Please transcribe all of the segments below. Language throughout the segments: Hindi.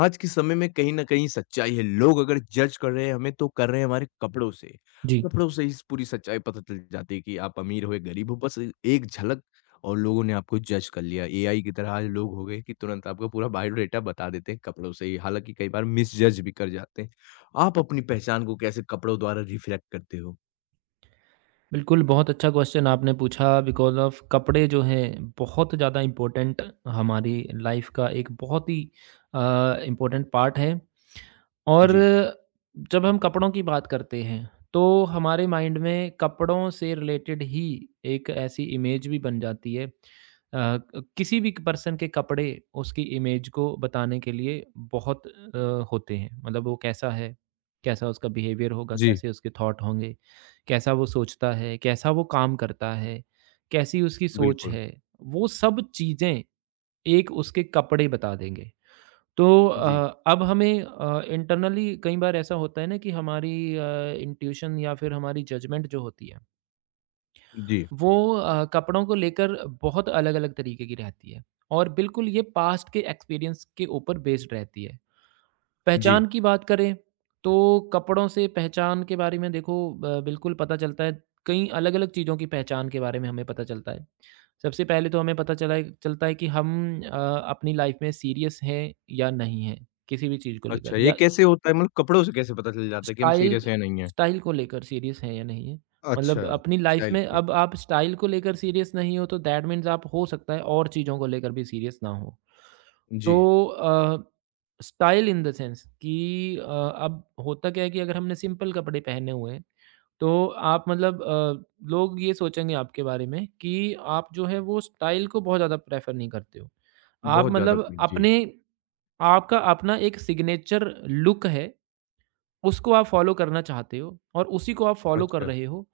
आज के समय में कहीं न कहीं सच्चाई है। लोग अगर जज कर रहे हैं हमें तो कर रहे हैं हमारे कपड़ों से। जी, कपड़ों से ही पूरी सच्चाई पता चल जाती है कि आप अमीर हो या गरीब हो बस एक झलक और लोगों ने आपको जज कर लिया। एआई की तरह आज लोग हो गए कि तुरंत आपका पूरा बायोडाटा बता देते हैं कपड़ों से ही। हालाँकि कई बार मिसजज भी कर जाते हैं। आप अपनी पहचान को कैसे कपड़ों द्वारा रिफ्लेक्ट करते हो? बिल्कुल बहुत अच्छा क्वेश्चन आपने पूछा बिकॉज़ ऑफ़ कपड़े जो हैं बहुत ज़्यादा इम्पोर्टेंट हमारी लाइफ़ का एक बहुत ही अ, इम्पोर्टेंट पार्ट है। और जी। जब हम कपड़ों की बात करते हैं, तो हमारे माइंड में कपड़ों से रिलेटेड ही एक ऐसी इमेज भी बन जाती है। अ, क किसी भी पर्सन के कपड़े उसकी इमेज को बताने के लिए बहुत होते हैं। मतलब वो कैसा है, कैसा उसका बिहेवियर होगा, जी, कैसे उसके थॉट होंगे, कैसा वो सोचता है, कैसा वो काम करता है, कैसी उसकी सोच बिल्कुल। है, वो सब चीज़ें एक उसके कपड़े बता देंगे। तो जी, अब हमें इंटरनली कई बार ऐसा होता है ना कि हमारी इंट्यूशन या फिर हमारी जजमेंट जो होती है जी, वो कपड़ों को लेकर बहुत अलग-अलग तरीके की रहती है और बिल्कुल ये पास्ट के एक्सपीरियंस के ऊपर बेस्ड रहती है। जी। पहचान की बात करें तो कपड़ों से पहचान के बारे में देखो, बिल्कुल पता चलता है, कई अलग-अलग चीज़ों की पहचान के बारे में हमें पता चलता है। सबसे पहले तो हमें पता चला चलता है कि हम अ, अपनी लाइफ में सीरियस हैं या नहीं हैं किसी भी चीज़ को लेकर, अच्छा, ये या कैसे होता है मतलब कपड़ों से कैसे पता चल जाता है कि हम स्टाइल सीरियस हैं या नहीं हैं? स्टाइल को लेकर सीरियस हैं या नहीं है? अच्छा। मतलब अपनी लाइफ स्टाइल में पे। अब आप स्टाइल को लेकर सीरियस नहीं हो तो दैट मीन्स आप हो सकता है और चीज़ों को लेकर भी सीरियस ना हो। जी। तो स्टाइल इन द सेंस कि अब होता क्या है कि अगर हमने सिंपल कपड़े पहने हुए हैं, तो आप मतलब, लोग ये सोचेंगे आपके बारे में कि आप जो है वो स्टाइल को बहुत ज़्यादा प्रेफ़र नहीं करते हो। आप बहुत ज़्यादा मतलब पनीर, जी। अपने, आपका अपना एक सिग्नेचर लुक है, उसको आप फ़ॉलो करना चाहते हो और उसी को आप फ़ॉलो कर अच्छा। रहे हो,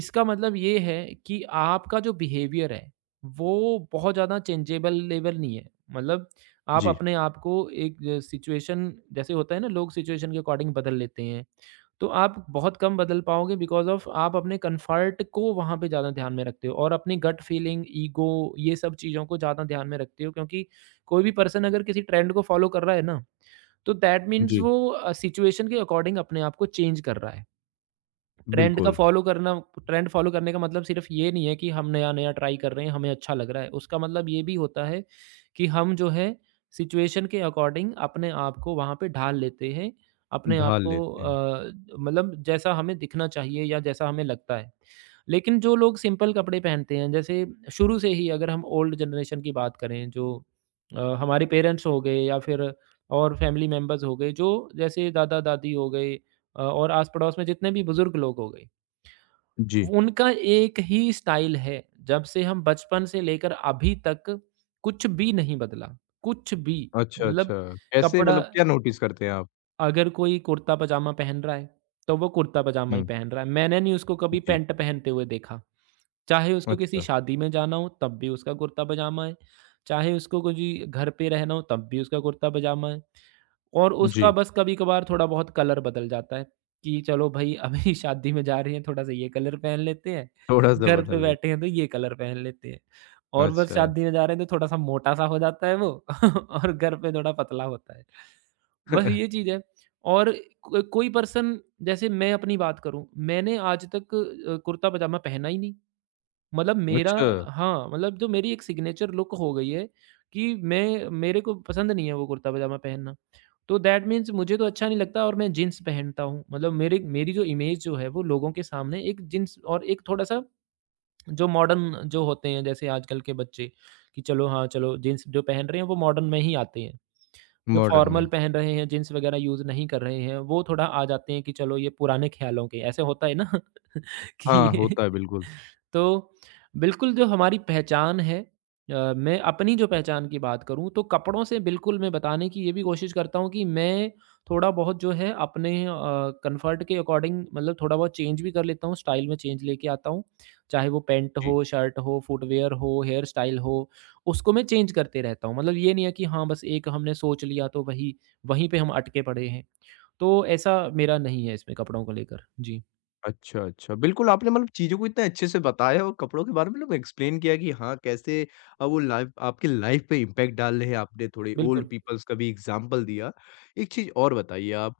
इसका मतलब ये है कि आपका जो बिहेवियर है, वो बहुत ज़्यादा चेंजेबल लेवल नहीं है। मतलब आप जी, अपने आप को एक सिचुएशन, जैसे होता है ना लोग सिचुएशन के अकॉर्डिंग बदल लेते हैं, तो आप बहुत कम बदल पाओगे बिकॉज़ ऑफ़ आप अपने कम्फ़र्ट को वहाँ पे ज़्यादा ध्यान में रखते हो और अपनी गट फीलिंग, ईगो, ये सब चीज़ों को ज़्यादा ध्यान में रखते हो, क्योंकि कोई भी पर्सन अगर किसी ट्रेंड को फ़ॉलो कर रहा है ना, तो दैट मीन्स जी, वो सिचुएशन के अकॉर्डिंग अपने आप को चेंज कर रहा है। ट्रेंड का बिल्कुल, फ़ॉलो करना ट्रेंड फ़ॉलो करने का मतलब सिर्फ़ ये नहीं है कि हम नया-नया ट्राई कर रहे हैं, हमें अच्छा लग रहा है। उसका मतलब ये भी होता है कि हम जो है सिचुएशन के अकॉर्डिंग अपने आप को वहाँ पे ढाल लेते हैं, अपने आप ढाल को लेते हैं। मतलब जैसा हमें दिखना चाहिए या जैसा हमें लगता है। लेकिन जो लोग सिंपल कपड़े पहनते हैं, जैसे शुरू से ही अगर हम ओल्ड जनरेशन की बात करें, जो हमारे पेरेंट्स हो गए या फिर और फैमिली मेंबर्स हो गए, जो जैसे दादा-दादी हो गए, और आस-पड़ोस में जितने भी बुज़ुर्ग लोग हो गए, जी। उनका एक ही स्टाइल है। जब से हम बचपन से लेकर अभी तक, कुछ भी नहीं बदला, कुछ भी। अच्छा, मतलब अच्छा। कैसे कपड़ा, मतलब क्या नोटिस करते हैं आप? अगर कोई कुर्ता-पजामा पहन रहा है, तो वो कुर्ता-पजामा ही हुँ। पहन रहा है। मैंने नहीं उसको कभी जी। पैंट पहनते हुए देखा। चाहे उसको किसी अच्छा। शादी में जाना हो, तब भी उसका कुर्ता-पजामा है। चाहे उसको कुछ घर पे रहना हो, तब भी उसका कुर्ता-पजामा है। और उसका जी, बस कभी-कभार थोड़ा बहुत कलर बदल जाता है, कि चलो भई अभी शादी में जा रहे हैं, थोड़ा-सा ये कलर पहन लेते हैं, थोड़ा-सा घर पे बदल लेते बैठे हैं तो ये कलर पहन लेते हैं। हैं। और बस अच्छा। शादी में जा रहे हैं तो थोड़ा-सा मोटा-सा हो जाता है वो, और घर पे थोड़ा पतला होता है। बस ये चीज़ है। और को कोई पर्सन, जैसे मैं अपनी बात करूँ, मैंने आज तक कुर्ता-पजामा पहना ही नहीं। मतलब मेरा, अच्छा, हाँ, मतलब जो मेरी एक सिग्नेचर लुक हो गई है कि मैं मेरे को पसंद नहीं है वो कुर्ता-पजामा पहनना। तो दैट मीन्स मुझे तो अच्छा नहीं लगता और मैं जीन्स पहनता हूँ। मतलब मेरे मेरी जो इमेज जो है वो लोगों के सामने एक जीन्स और एक थोड़ा-सा, जो मॉडर्न जो होते हैं जैसे आजकल के बच्चे, कि चलो हाँ, चलो जीन्स जो पहन रहे हैं वो मॉडर्न में ही आते हैं। जो मॉडर्न फॉर्मल में। पहन रहे हैं, जीन्स वगैरह यूज़ नहीं कर रहे हैं, वो थोड़ा आ जाते हैं कि चलो ये पुराने ख्यालों के, ऐसे होता है ना। हाँ, कि होता है बिल्कुल। तो बिल्कुल जो हमारी पहचान है, मैं अपनी जो पहचान की बात करूँ तो कपड़ों से बिल्कुल मैं बताने की ये भी कोशिश करता हूँ कि मैं थोड़ा बहुत जो है अपने कंफर्ट के अकॉर्डिंग, मतलब थोड़ा बहुत चेंज भी कर लेता हूँ, स्टाइल में चेंज लेके आता हूँ, चाहे वो पैंट जी। हो, शर्ट हो, फुटवेयर हो, हेयर स्टाइल हो, उसको मैं चेंज करते रहता हूँ। मतलब ये नहीं है कि हाँ बस एक हमने सोच लिया तो वहीं पे हम अटके पड़े हैं। तो ऐसा मेरा नहीं है इसमें कपड़ों को लेकर। जी। अच्छा, अच्छा। बिल्कुल, आपने मतलब चीज़ों को इतने अच्छे से बताया और कपड़ों के बारे में मतलब एक्सप्लेन किया कि हाँ, कैसे वो लाइफ आपकी लाइफ पे इम्पैक्ट डाल रहे हैं। आपने थोड़े ओल्ड बिल्कुल। पीपल्स का भी एग्ज़ाम्पल दिया। एक चीज़ और बताइए आप।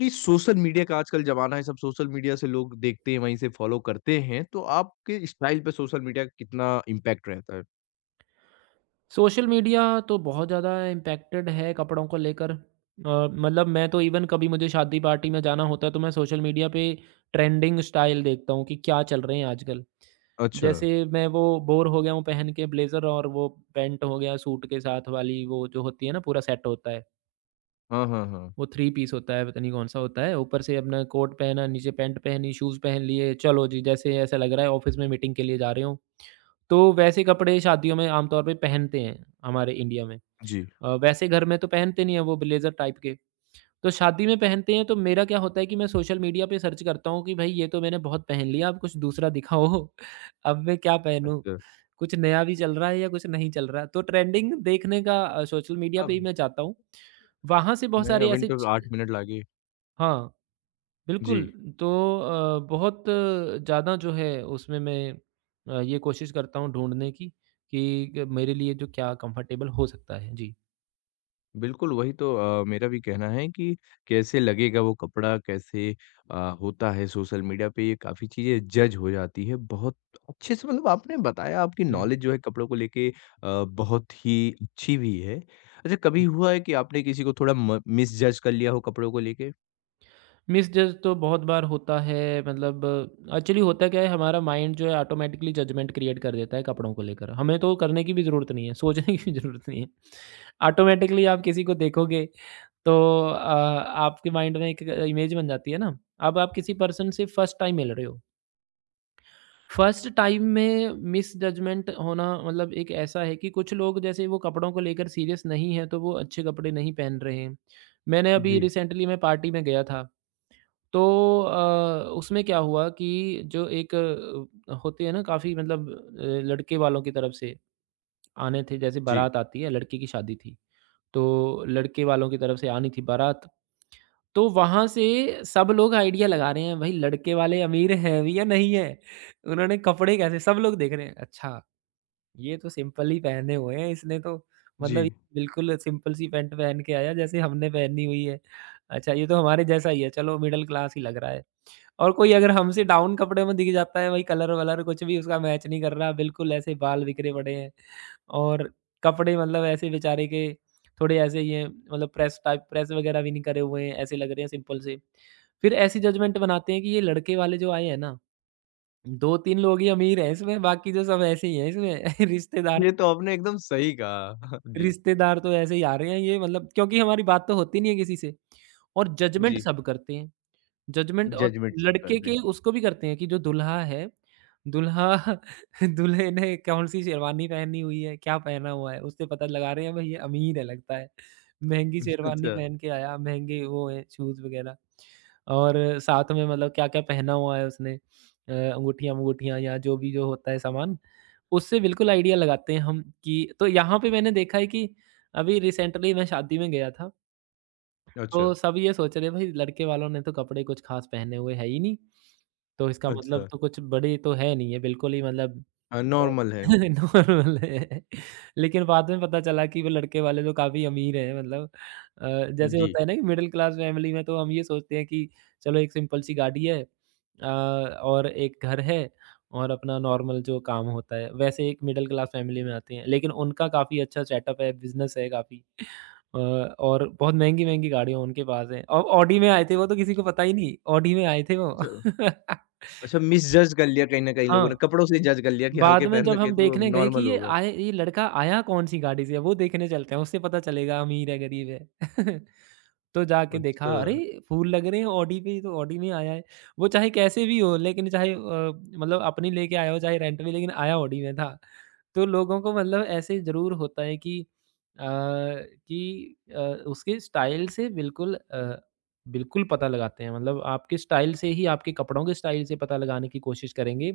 ये सोशल मीडिया का आजकल ज़माना है, सब सोशल मीडिया से लोग देखते हैं, वहीं से फ़ॉलो करते हैं, तो आपके स्टाइल पे सोशल मीडिया का कितना इम्पैक्ट रहता है? सोशल मीडिया तो बहुत ज़्यादा इम्पैक्टेड है कपड़ों को लेकर। मतलब मैं तो इवन कभी मुझे शादी पार्टी में जाना होता है तो मैं सोशल मीडिया पे ट्रेंडिंग स्टाइल देखता हूँ कि क्या चल रहे हैं आजकल। अच्छा। जैसे मैं वो बोर हो गया हूँ पहन के, ब्लेजर और वो पैंट हो गया सूट के साथ वाली, वो जो होती है ना पूरा सेट होता है, हाँ, हाँ, हाँ। वो थ्री पीस होता है, पता नहीं कौन सा होता है, ऊपर से अपना कोट पहना, नीचे पैंट पहनी, शूज़ पहन लिए, चलो जी, जैसे ऐसा लग रहा है ऑफिस में मीटिंग के लिए जा रहे हो। तो वैसे कपड़े शादियों में आमतौर पे पहनते हैं हमारे इंडिया में। जी। वैसे घर में तो पहनते नहीं है वो ब्लेज़र टाइप के, तो शादी में पहनते हैं। तो मेरा क्या होता है कि मैं सोशल मीडिया पे सर्च करता हूँ कि भाई, ये तो मैंने बहुत पहन लिया, अब कुछ दूसरा दिखाओ। अब मैं क्या पहनूँ? अच्छा। कुछ नया भी चल रहा है या कुछ नहीं चल रहा है? तो ट्रेंडिंग देखने का, सोशल मीडिया पे ही अब मैं जाता हूँ। वहाँ से बहुत नहीं, सारे अभी ऐसे तो च 8 मिनट लागे। हाँ, जी। बिल्कुल। तो बहुत ज़्यादा जो है उसमें मैं ये कोशिश करता हूँ ढूँढने की कि ग मेरे लिए जो क्या कम्फ़र्टेबल हो सकता है। जी। बिल्कुल, वही तो मेरा भी कहना है कि कैसे लगेगा वो कपड़ा, कैसे अ, होता है सोशल मीडिया पे ये काफ़ी चीज़ें जज हो जाती है। बहुत अच्छे से मतलब आपने बताया आपकी हुँ। नॉलेज जो है कपड़ों को लेके बहुत ही अच्छी भी है। अच्छा, कभी हुआ है कि आपने किसी को थोड़ा म मिसजज कर लिया हो कपड़ों को लेके? मिसजज तो बहुत बार होता है। मतलब एक्चुअली होता क्या है, हमारा माइंड जो है ऑटोमेटिकली जजमेंट क्रिएट कर देता है कपड़ों को लेकर, हमें तो करने की भी ज़रूरत नहीं है, सोचने की भी ज़रूरत नहीं है। ऑटोमेटिकली आप किसी को देखोगे तो अ, आपके माइंड में एक इमेज बन जाती है ना। अब आप किसी पर्सन से फर्स्ट टाइम मिल रहे हो, फर्स्ट टाइम में मिस जजमेंट होना, मतलब एक ऐसा है कि कुछ लोग जैसे वो कपड़ों को लेकर सीरियस नहीं है तो वो अच्छे कपड़े नहीं पहन रहे हैं। मैंने अभी जी, रिसेंटली मैं पार्टी में गया था। तो उसमें क्या हुआ कि जो एक होती है ना काफ़ी, मतलब लड़के वालों की तरफ से आने थे, जैसे जी, बारात आती है, लड़के की शादी थी। तो लड़के वालों की तरफ से आनी थी बारात। तो वहाँ से सब लोग आइडिया लगा रहे हैं, भाई लड़के वाले अमीर हैं भी या नहीं है? उन्होंने कपड़े कैसे, सब लोग देख रहे हैं, अच्छा ये तो सिंपल ही पहने हुए हैं, इसने तो, जी। मतलब ये बिल्कुल सिंपल सी पैंट पहन के आया जैसे हमने पहनी हुई है। अच्छा, ये तो हमारे जैसा ही है, चलो मिडल क्लास ही लग रहा है। और कोई अगर हमसे डाउन कपड़े में दिख जाता है, वही कलर-वलर कुछ भी उसका मैच नहीं कर रहा, बिल्कुल ऐसे बाल बिखरे पड़े हैं, और कपड़े मतलब ऐसे बेचारे के थोड़े ऐसे ही हैं, मतलब प्रेस टाइप, प्रेस वगैरह भी नहीं करे हुए हैं, ऐसे लग रहे हैं सिंपल से। फिर ऐसी जजमेंट बनाते हैं कि ये लड़के वाले जो आए हैं ना, 2-3 लोग ही अमीर हैं इसमें, बाकी तो सब ऐसे ही हैं इसमें। रिश्तेदार ये तो आपने एकदम सही कहा। जी, रिश्तेदार तो ऐसे ही आ रहे हैं, ये मतलब क्योंकि हमारी बात तो होती नहीं है किसी से, और जजमेंट जी, सब करते हैं। जजमेंट, और जजमेंट सब लड़के करते हैं। के, उसको भी करते हैं कि जो दुल्हा है, दुल्हा दूल्हे ने कौन-सी शेरवानी पहनी हुई है, क्या पहना हुआ है, उससे पता लगा रहे हैं भाई ये अमीर है लगता है। महँगी शेरवानी अच्छा, पहन के आया, महँगे वो हैं शूज़ वग़ैरह। और साथ में मतलब क्या-क्या पहना हुआ है उसने, अंगूठियाँ-वंगूठियाँ या जो भी जो होता है सामान, उससे बिल्कुल आइडिया लगाते हैं हम कि, तो यहाँ पे मैंने देखा है कि अभी रिसेंटली मैं शादी में गया था। अच्छा, तो सब ये सोच रहे हैं, भाई लड़के वालों ने तो कपड़े कुछ ख़ास पहने हुए है ही नहीं, तो इसका मतलब अच्छा। तो कुछ बड़ी तो है नहीं है, बिल्कुल ही मतलब हाँ, नॉर्मल तो है। नॉर्मल है। लेकिन बाद में पता चला कि वो लड़के वाले तो काफ़ी अमीर हैं, मतलब जैसे जी, होता है ना कि मिडल क्लास फैमिली में तो हम ये सोचते हैं कि चलो एक सिंपल सी गाड़ी है, और एक घर है और अपना नॉर्मल जो काम होता है, वैसे एक मिडल क्लास फैमिली में आते हैं। लेकिन उनका काफ़ी अच्छा सेटअप है, बिज़नेस है काफ़ी। और बहुत महँगी-महँगी गाड़ियाँ उनके पास हैं। और ऑडी में आए थे वो, तो किसी को पता ही नहीं, ऑडी में आए थे वो। अच्छा। अच्छा, मिसजज कर लिया कहीं न कहीं हाँ। लोगों ने, कपड़ों से ही जज कर लिया कि हल्के बाद में पहन जब रखे हम तो देखने गए कि नॉर्मल ये होगा। आए, ये लड़का आया कौन-सी गाड़ी से है, वो देखने चलते हैं, उससे पता चलेगा अमीर है, गरीब है। तो जाके देखा, अच्छा, अरे! फूल लग रहे हैं ऑडी पे, ये तो ऑडी में आया है। वो चाहे कैसे भी हो, लेकिन चाहे मतलब अपनी लेके आया हो, चाहे रेंट में, लेकिन आया ऑडी में था। तो लोगों को मतलब ऐसे ज़रूर होता है कि अ, कि अ, उसके स्टाइल से बिल्कुल पता लगाते हैं। मतलब आपके स्टाइल से ही, आपके कपड़ों के स्टाइल से पता लगाने की कोशिश करेंगे।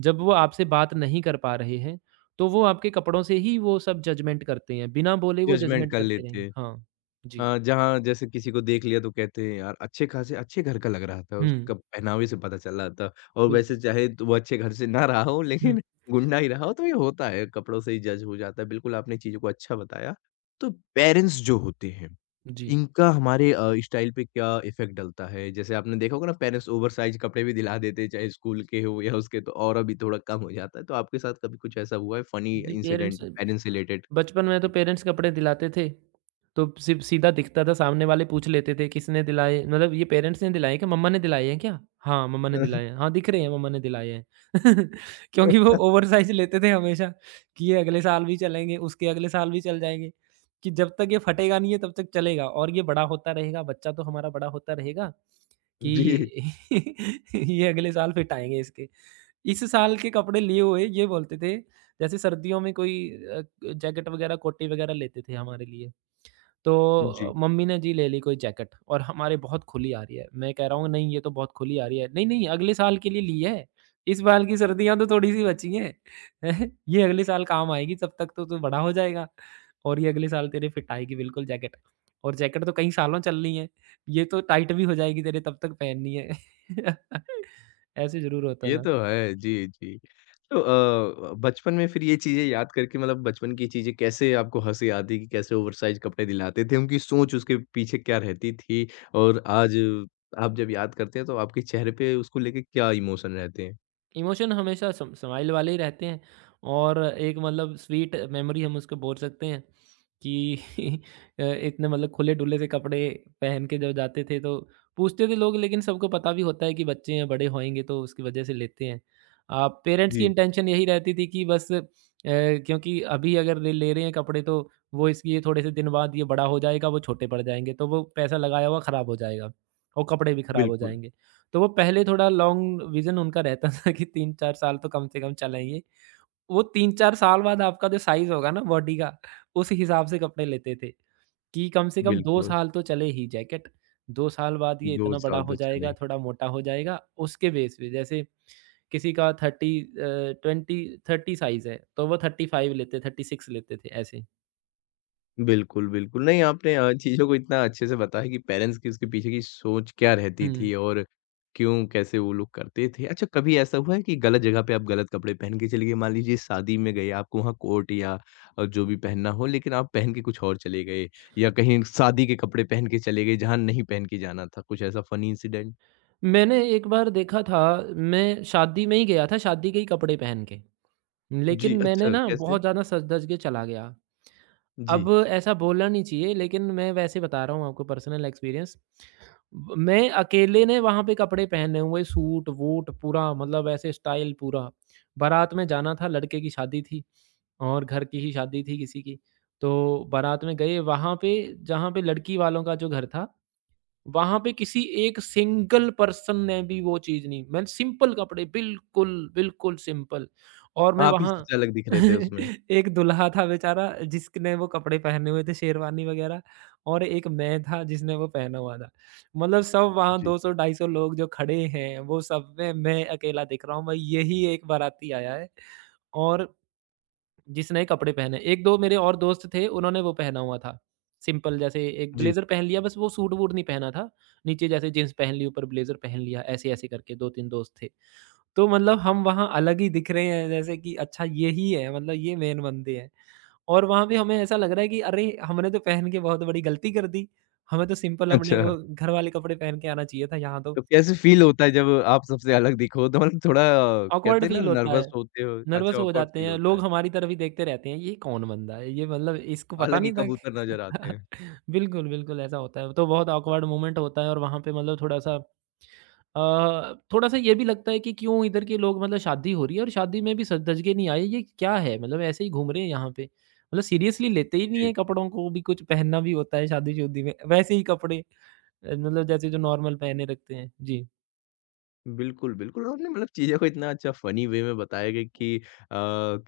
जब वो आपसे बात नहीं कर पा रहे हैं, तो वो आपके कपड़ों से ही वो सब जजमेंट करते हैं, बिना बोले वो जजमेंट जजमेंट कर करते लेते रहेंगे। हैं। हाँ, जी। जहाँ जैसे किसी को देख लिया तो कहते हैं यार अच्छे खासे अच्छे घर का लग रहा था, हुँ, उसके कप पहनावे से पता चल रहा था और बिल्कुल। वैसे चाहे तो वो अच्छे घर से ना रहा हो हुँ, लेकिन गुंडा ही रहा हो तो ये होता है, कपड़ों से ही जज हो जाता है। बिल्कुल आपने चीज़ों को अच्छा बताया। तो पेरेंट्स जो होते हैं जी। इनका हमारे स्टाइल पे क्या इफ़ेक्ट डलता है? जैसे आपने देखा होगा ना पेरेंट्स ओवरसाइज़ कपड़े भी दिला देते हैं, चाहे स्कूल के हो या उसके तो और अभी थोड़ा कम हो जाता है। तो आपके साथ कभी कुछ ऐसा हुआ है फ़नी जी, पेरेंट्स इंसिडेंट पेरेंट्स से रिलेटेड? बचपन में तो पेरेंट्स कपड़े दिलाते थे, तो सिर्फ़ सीधा दिखता था, सामने वाले पूछ लेते थे किसने दिलाए? मतलब ये पेरेंट्स ने दिलाए हैं क्या? मम्मा ने दिलाए हैं क्या? हाँ, मम्मा ने दिलाए हैं। हाँ, दिख रहे हैं मम्मा ने दिलाए हैं। क्योंकि वो ओवरसाइज़ लेते थे हमेशा कि ये अगले साल भी चलेंगे, उसके अगले साल भी चल जाएँगे, कि जब तक ये फटेगा नहीं है तब तक चलेगा और ये बड़ा होता रहेगा, बच्चा तो हमारा बड़ा होता रहेगा जी। कि ये ये अगले साल फिट आएँगे इसके। इस साल के कपड़े लिए हुए ये बोलते थे, जैसे सर्दियों में कोई अ, जैकेट वगैरह, कोटी वगैरह लेते थे हमारे लिए। जी, जी। तो मम्मी ने जी ले ली कोई जैकेट और हमारे बहुत खुली आ रही है। मैं कह रहा हूँ नहीं ये तो बहुत खुली आ रही है। नहीं, नहीं अगले साल के लिए ली है। इस बार की सर्दियाँ तो थोड़ी-सी बची हैं। ये अगले साल काम आएगी, तब तक तो तू बड़ा हो जाएगा और ये अगले साल तेरे फिट आएगी बिल्कुल जैकेट। और जैकेट तो कई सालों चलनी है। ये तो टाइट भी हो जाएगी तेरे, तब तक पहननी है। ऐसे ज़रूर होता ये था। तो है। जी, जी। तो बचपन में फिर ये चीज़ें याद करके मतलब बचपन की चीज़ें कैसे आपको हँसी आती कि कैसे ओवरसाइज़ कपड़े दिलाते थे? उनकी सोच उसके पीछे क्या रहती थी? और आज आप जब याद करते हैं तो आपके चेहरे पे उसको लेके क्या इमोशन रहते हैं? इमोशन हमेशा सम स्माइल वाले ही रहते हैं और एक मतलब स्वीट मेमोरी हम उसको बोल सकते हैं कि इतने मतलब खुले-डुले से कपड़े पहन के जब जाते थे, तो पूछते थे लोग, लेकिन सबको पता भी होता है कि बच्चे हैं, बड़े होएँगे तो उसकी वजह से लेते हैं। पेरेंट्स की जी, इंटेंशन यही रहती थी कि बस, क्योंकि अभी अगर ले ले रहे हैं कपड़े, तो वो इसलिए थोड़े से दिन बाद ये बड़ा हो जाएगा, वो छोटे पड़ जाएँगे, तो वो पैसा लगाया हुआ खराब हो जाएगा और कपड़े भी खराब हो बिल्कुल, जाएँगे। तो वो पहले थोड़ा लॉन्ग विज़न उनका रहता था कि 3-4 साल तो कम से कम चलेंगे। वो 3-4 साल बाद आपका जो साइज़ होगा ना बॉडी का, उस हिसाब से कपड़े लेते थे कि कम से कम 2 बिल्कुल, साल तो चले ही जैकेट। 2 साल बाद ये 2 इतना बड़ा साल हो तो जाएगा, चले। थोड़ा मोटा हो जाएगा, उसके बेस पे जैसे किसी का 20 30 साइज़ है, तो वो 35 लेते, 36 लेते थे ऐसे। बिल्कुल, बिल्कुल। नहीं, आपने चीज़ों को इतना अच्छे से बताया कि पेरेंट्स की उसके पीछे की सोच क्या रहती हुँ। थी और क्यों, कैसे वो लोग करते थे। अच्छा, कभी ऐसा हुआ है कि गलत जगह पे आप गलत कपड़े पहन के चले गए? मान लीजिए शादी में गए, आपको वहाँ कोट या जो भी पहनना हो, लेकिन आप पहन के कुछ और चले गए या कहीं शादी के कपड़े पहन के चले गए, जहाँ नहीं पहन के जाना था? कुछ ऐसा फ़नी इंसिडेंट? मैंने एक बार देखा था, मैं शादी में ही गया था, शादी के ही कपड़े पहन के। लेकिन जी, मैंने अच्छा, ना कैसे? बहुत ज़्यादा सच-धज के चला गया। अब जी, ऐसा बोलना नहीं चाहिए, लेकिन मैं वैसे बता रहा हूँ आपको पर्सनल एक्सपीरियंस। ब मैं अकेले ने वहाँ पे कपड़े पहने हुए सूट-वूट पूरा, मतलब ऐसे स्टाइल पूरा। बारात में जाना था, लड़के की शादी थी और घर की ही शादी थी किसी की। तो बारात में गए वहाँ पे, जहाँ पे लड़की वालों का जो घर था, वहाँ पे किसी एक सिंगल पर्सन ने भी वो चीज़ नहीं, मैंने सिंपल कपड़े बिल्कुल, बिल्कुल सिंपल और मैं आप ही वहाँ। सबसे अलग दिख रहे थे उसमें। एक दूल्हा था बेचारा जिसने वो कपड़े पहने हुए थे, शेरवानी वग़ैरह, और एक मैं था जिसने वो पहना हुआ था। मतलब सब वहाँ जी, 200 250 लोग जो खड़े हैं, वो सब में मैं अकेला दिख रहा हूँ भाई, यही एक बाराती आया है और जिस नए कपड़े पहने। 1-2 मेरे और दोस्त थे, उन्होंने वो पहना हुआ था, सिंपल जैसे एक जी, ब्लेज़र पहन लिया, बस वो सूट-वूट नहीं पहना था। नीचे जैसे जीन्स पहन ली, ऊपर ब्लेज़र पहन लिया, ऐसे-ऐसे करके 2-3 दोस्त थे। तो मतलब हम वहाँ अलग ही दिख रहे हैं, जैसे कि अच्छा यही है, मतलब ये मेन बंदे हैं। और वहाँ पे हमें ऐसा लग रहा है कि अरे! हमने तो पहन के बहुत बड़ी गलती कर दी। हमें तो सिंपल अपने अच्छा। वो घर वाले कपड़े पहन के आना चाहिए था यहाँ तो। तो कैसे फ़ील होता है जब आप सबसे अलग दिखो? तो मतलब थोड़ा, ऑकवर्ड कहते हैं ना फील होता नर्वस है। होते हो, अच्छा नर्वस हो ऑकवर्ड जाते फ़ील हैं, होता लोग है। हमारी तरफ ही देखते रहते हैं, ये कौन बंदा है? ये मतलब इसको पता अलग ही नहीं था कबूतर कि नज़र आते हैं। बिल्कुल, बिल्कुल ऐसा होता है। तो बहुत ऑकवर्ड मोमेंट होता है और वहाँ पे मतलब थोड़ा-सा। थोड़ा-सा ये भी लगता है कि क्यों इधर के लोग, मतलब शादी हो रही है और शादी में भी सज धज के नहीं आए, ये क्या है? मतलब ऐसे ही घूम रहे हैं यहाँ पे। मतलब सीरियसली लेते ही नहीं है जी। कपड़ों को भी, कुछ पहनना भी होता है शादी-शुदी में, वैसे ही कपड़े, मतलब जैसे जो नॉर्मल पहने रखते हैं। जी। बिल्कुल, बिल्कुल आपने मतलब चीज़ों को इतना अच्छा फ़नी वे में बताया गया कि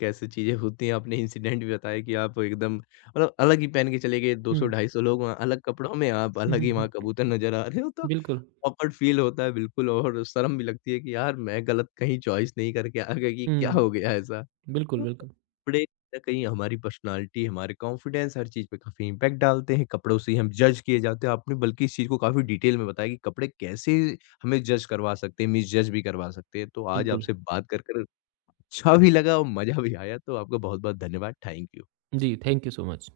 कैसे चीज़ें होती हैं। आपने इंसिडेंट भी बताया कि आप एकदम मतलब अलग ही पहन के चले गए, 200 हुँ। ढाई सौ लोग वहाँ अलग कपड़ों में, आप हुँ, अलग हुँ, ही वहाँ हुँ। कबूतर नज़र आ रहे हो तो बिल्कुल। ऑकवर्ड फ़ील होता है बिल्कुल और शर्म भी लगती है कि यार मैं गलत कहीं चॉइस नहीं करके आ गया कि क्या हुँ। हो गया ऐसा? बिल्कुल, तो बिल्कुल। कपड़े कहीं न कहीं हमारी पर्सनैलिटी, हमारे कॉन्फिडेंस हर चीज़ पे काफ़ी इम्पैक्ट डालते हैं, कपड़ों से ही हम जज किए जाते हैं। आपने बल्कि इस चीज़ को काफ़ी डिटेल में बताया कि कपड़े कैसे हमें जज करवा सकते हैं, मिसजज भी करवा सकते हैं। तो आज बिल्कुल। आपसे बात कर कर अच्छा भी लगा और मज़ा भी आया, तो आपका बहुत-बहुत धन्यवाद। Thank you. जी, थैंक यू सो मच।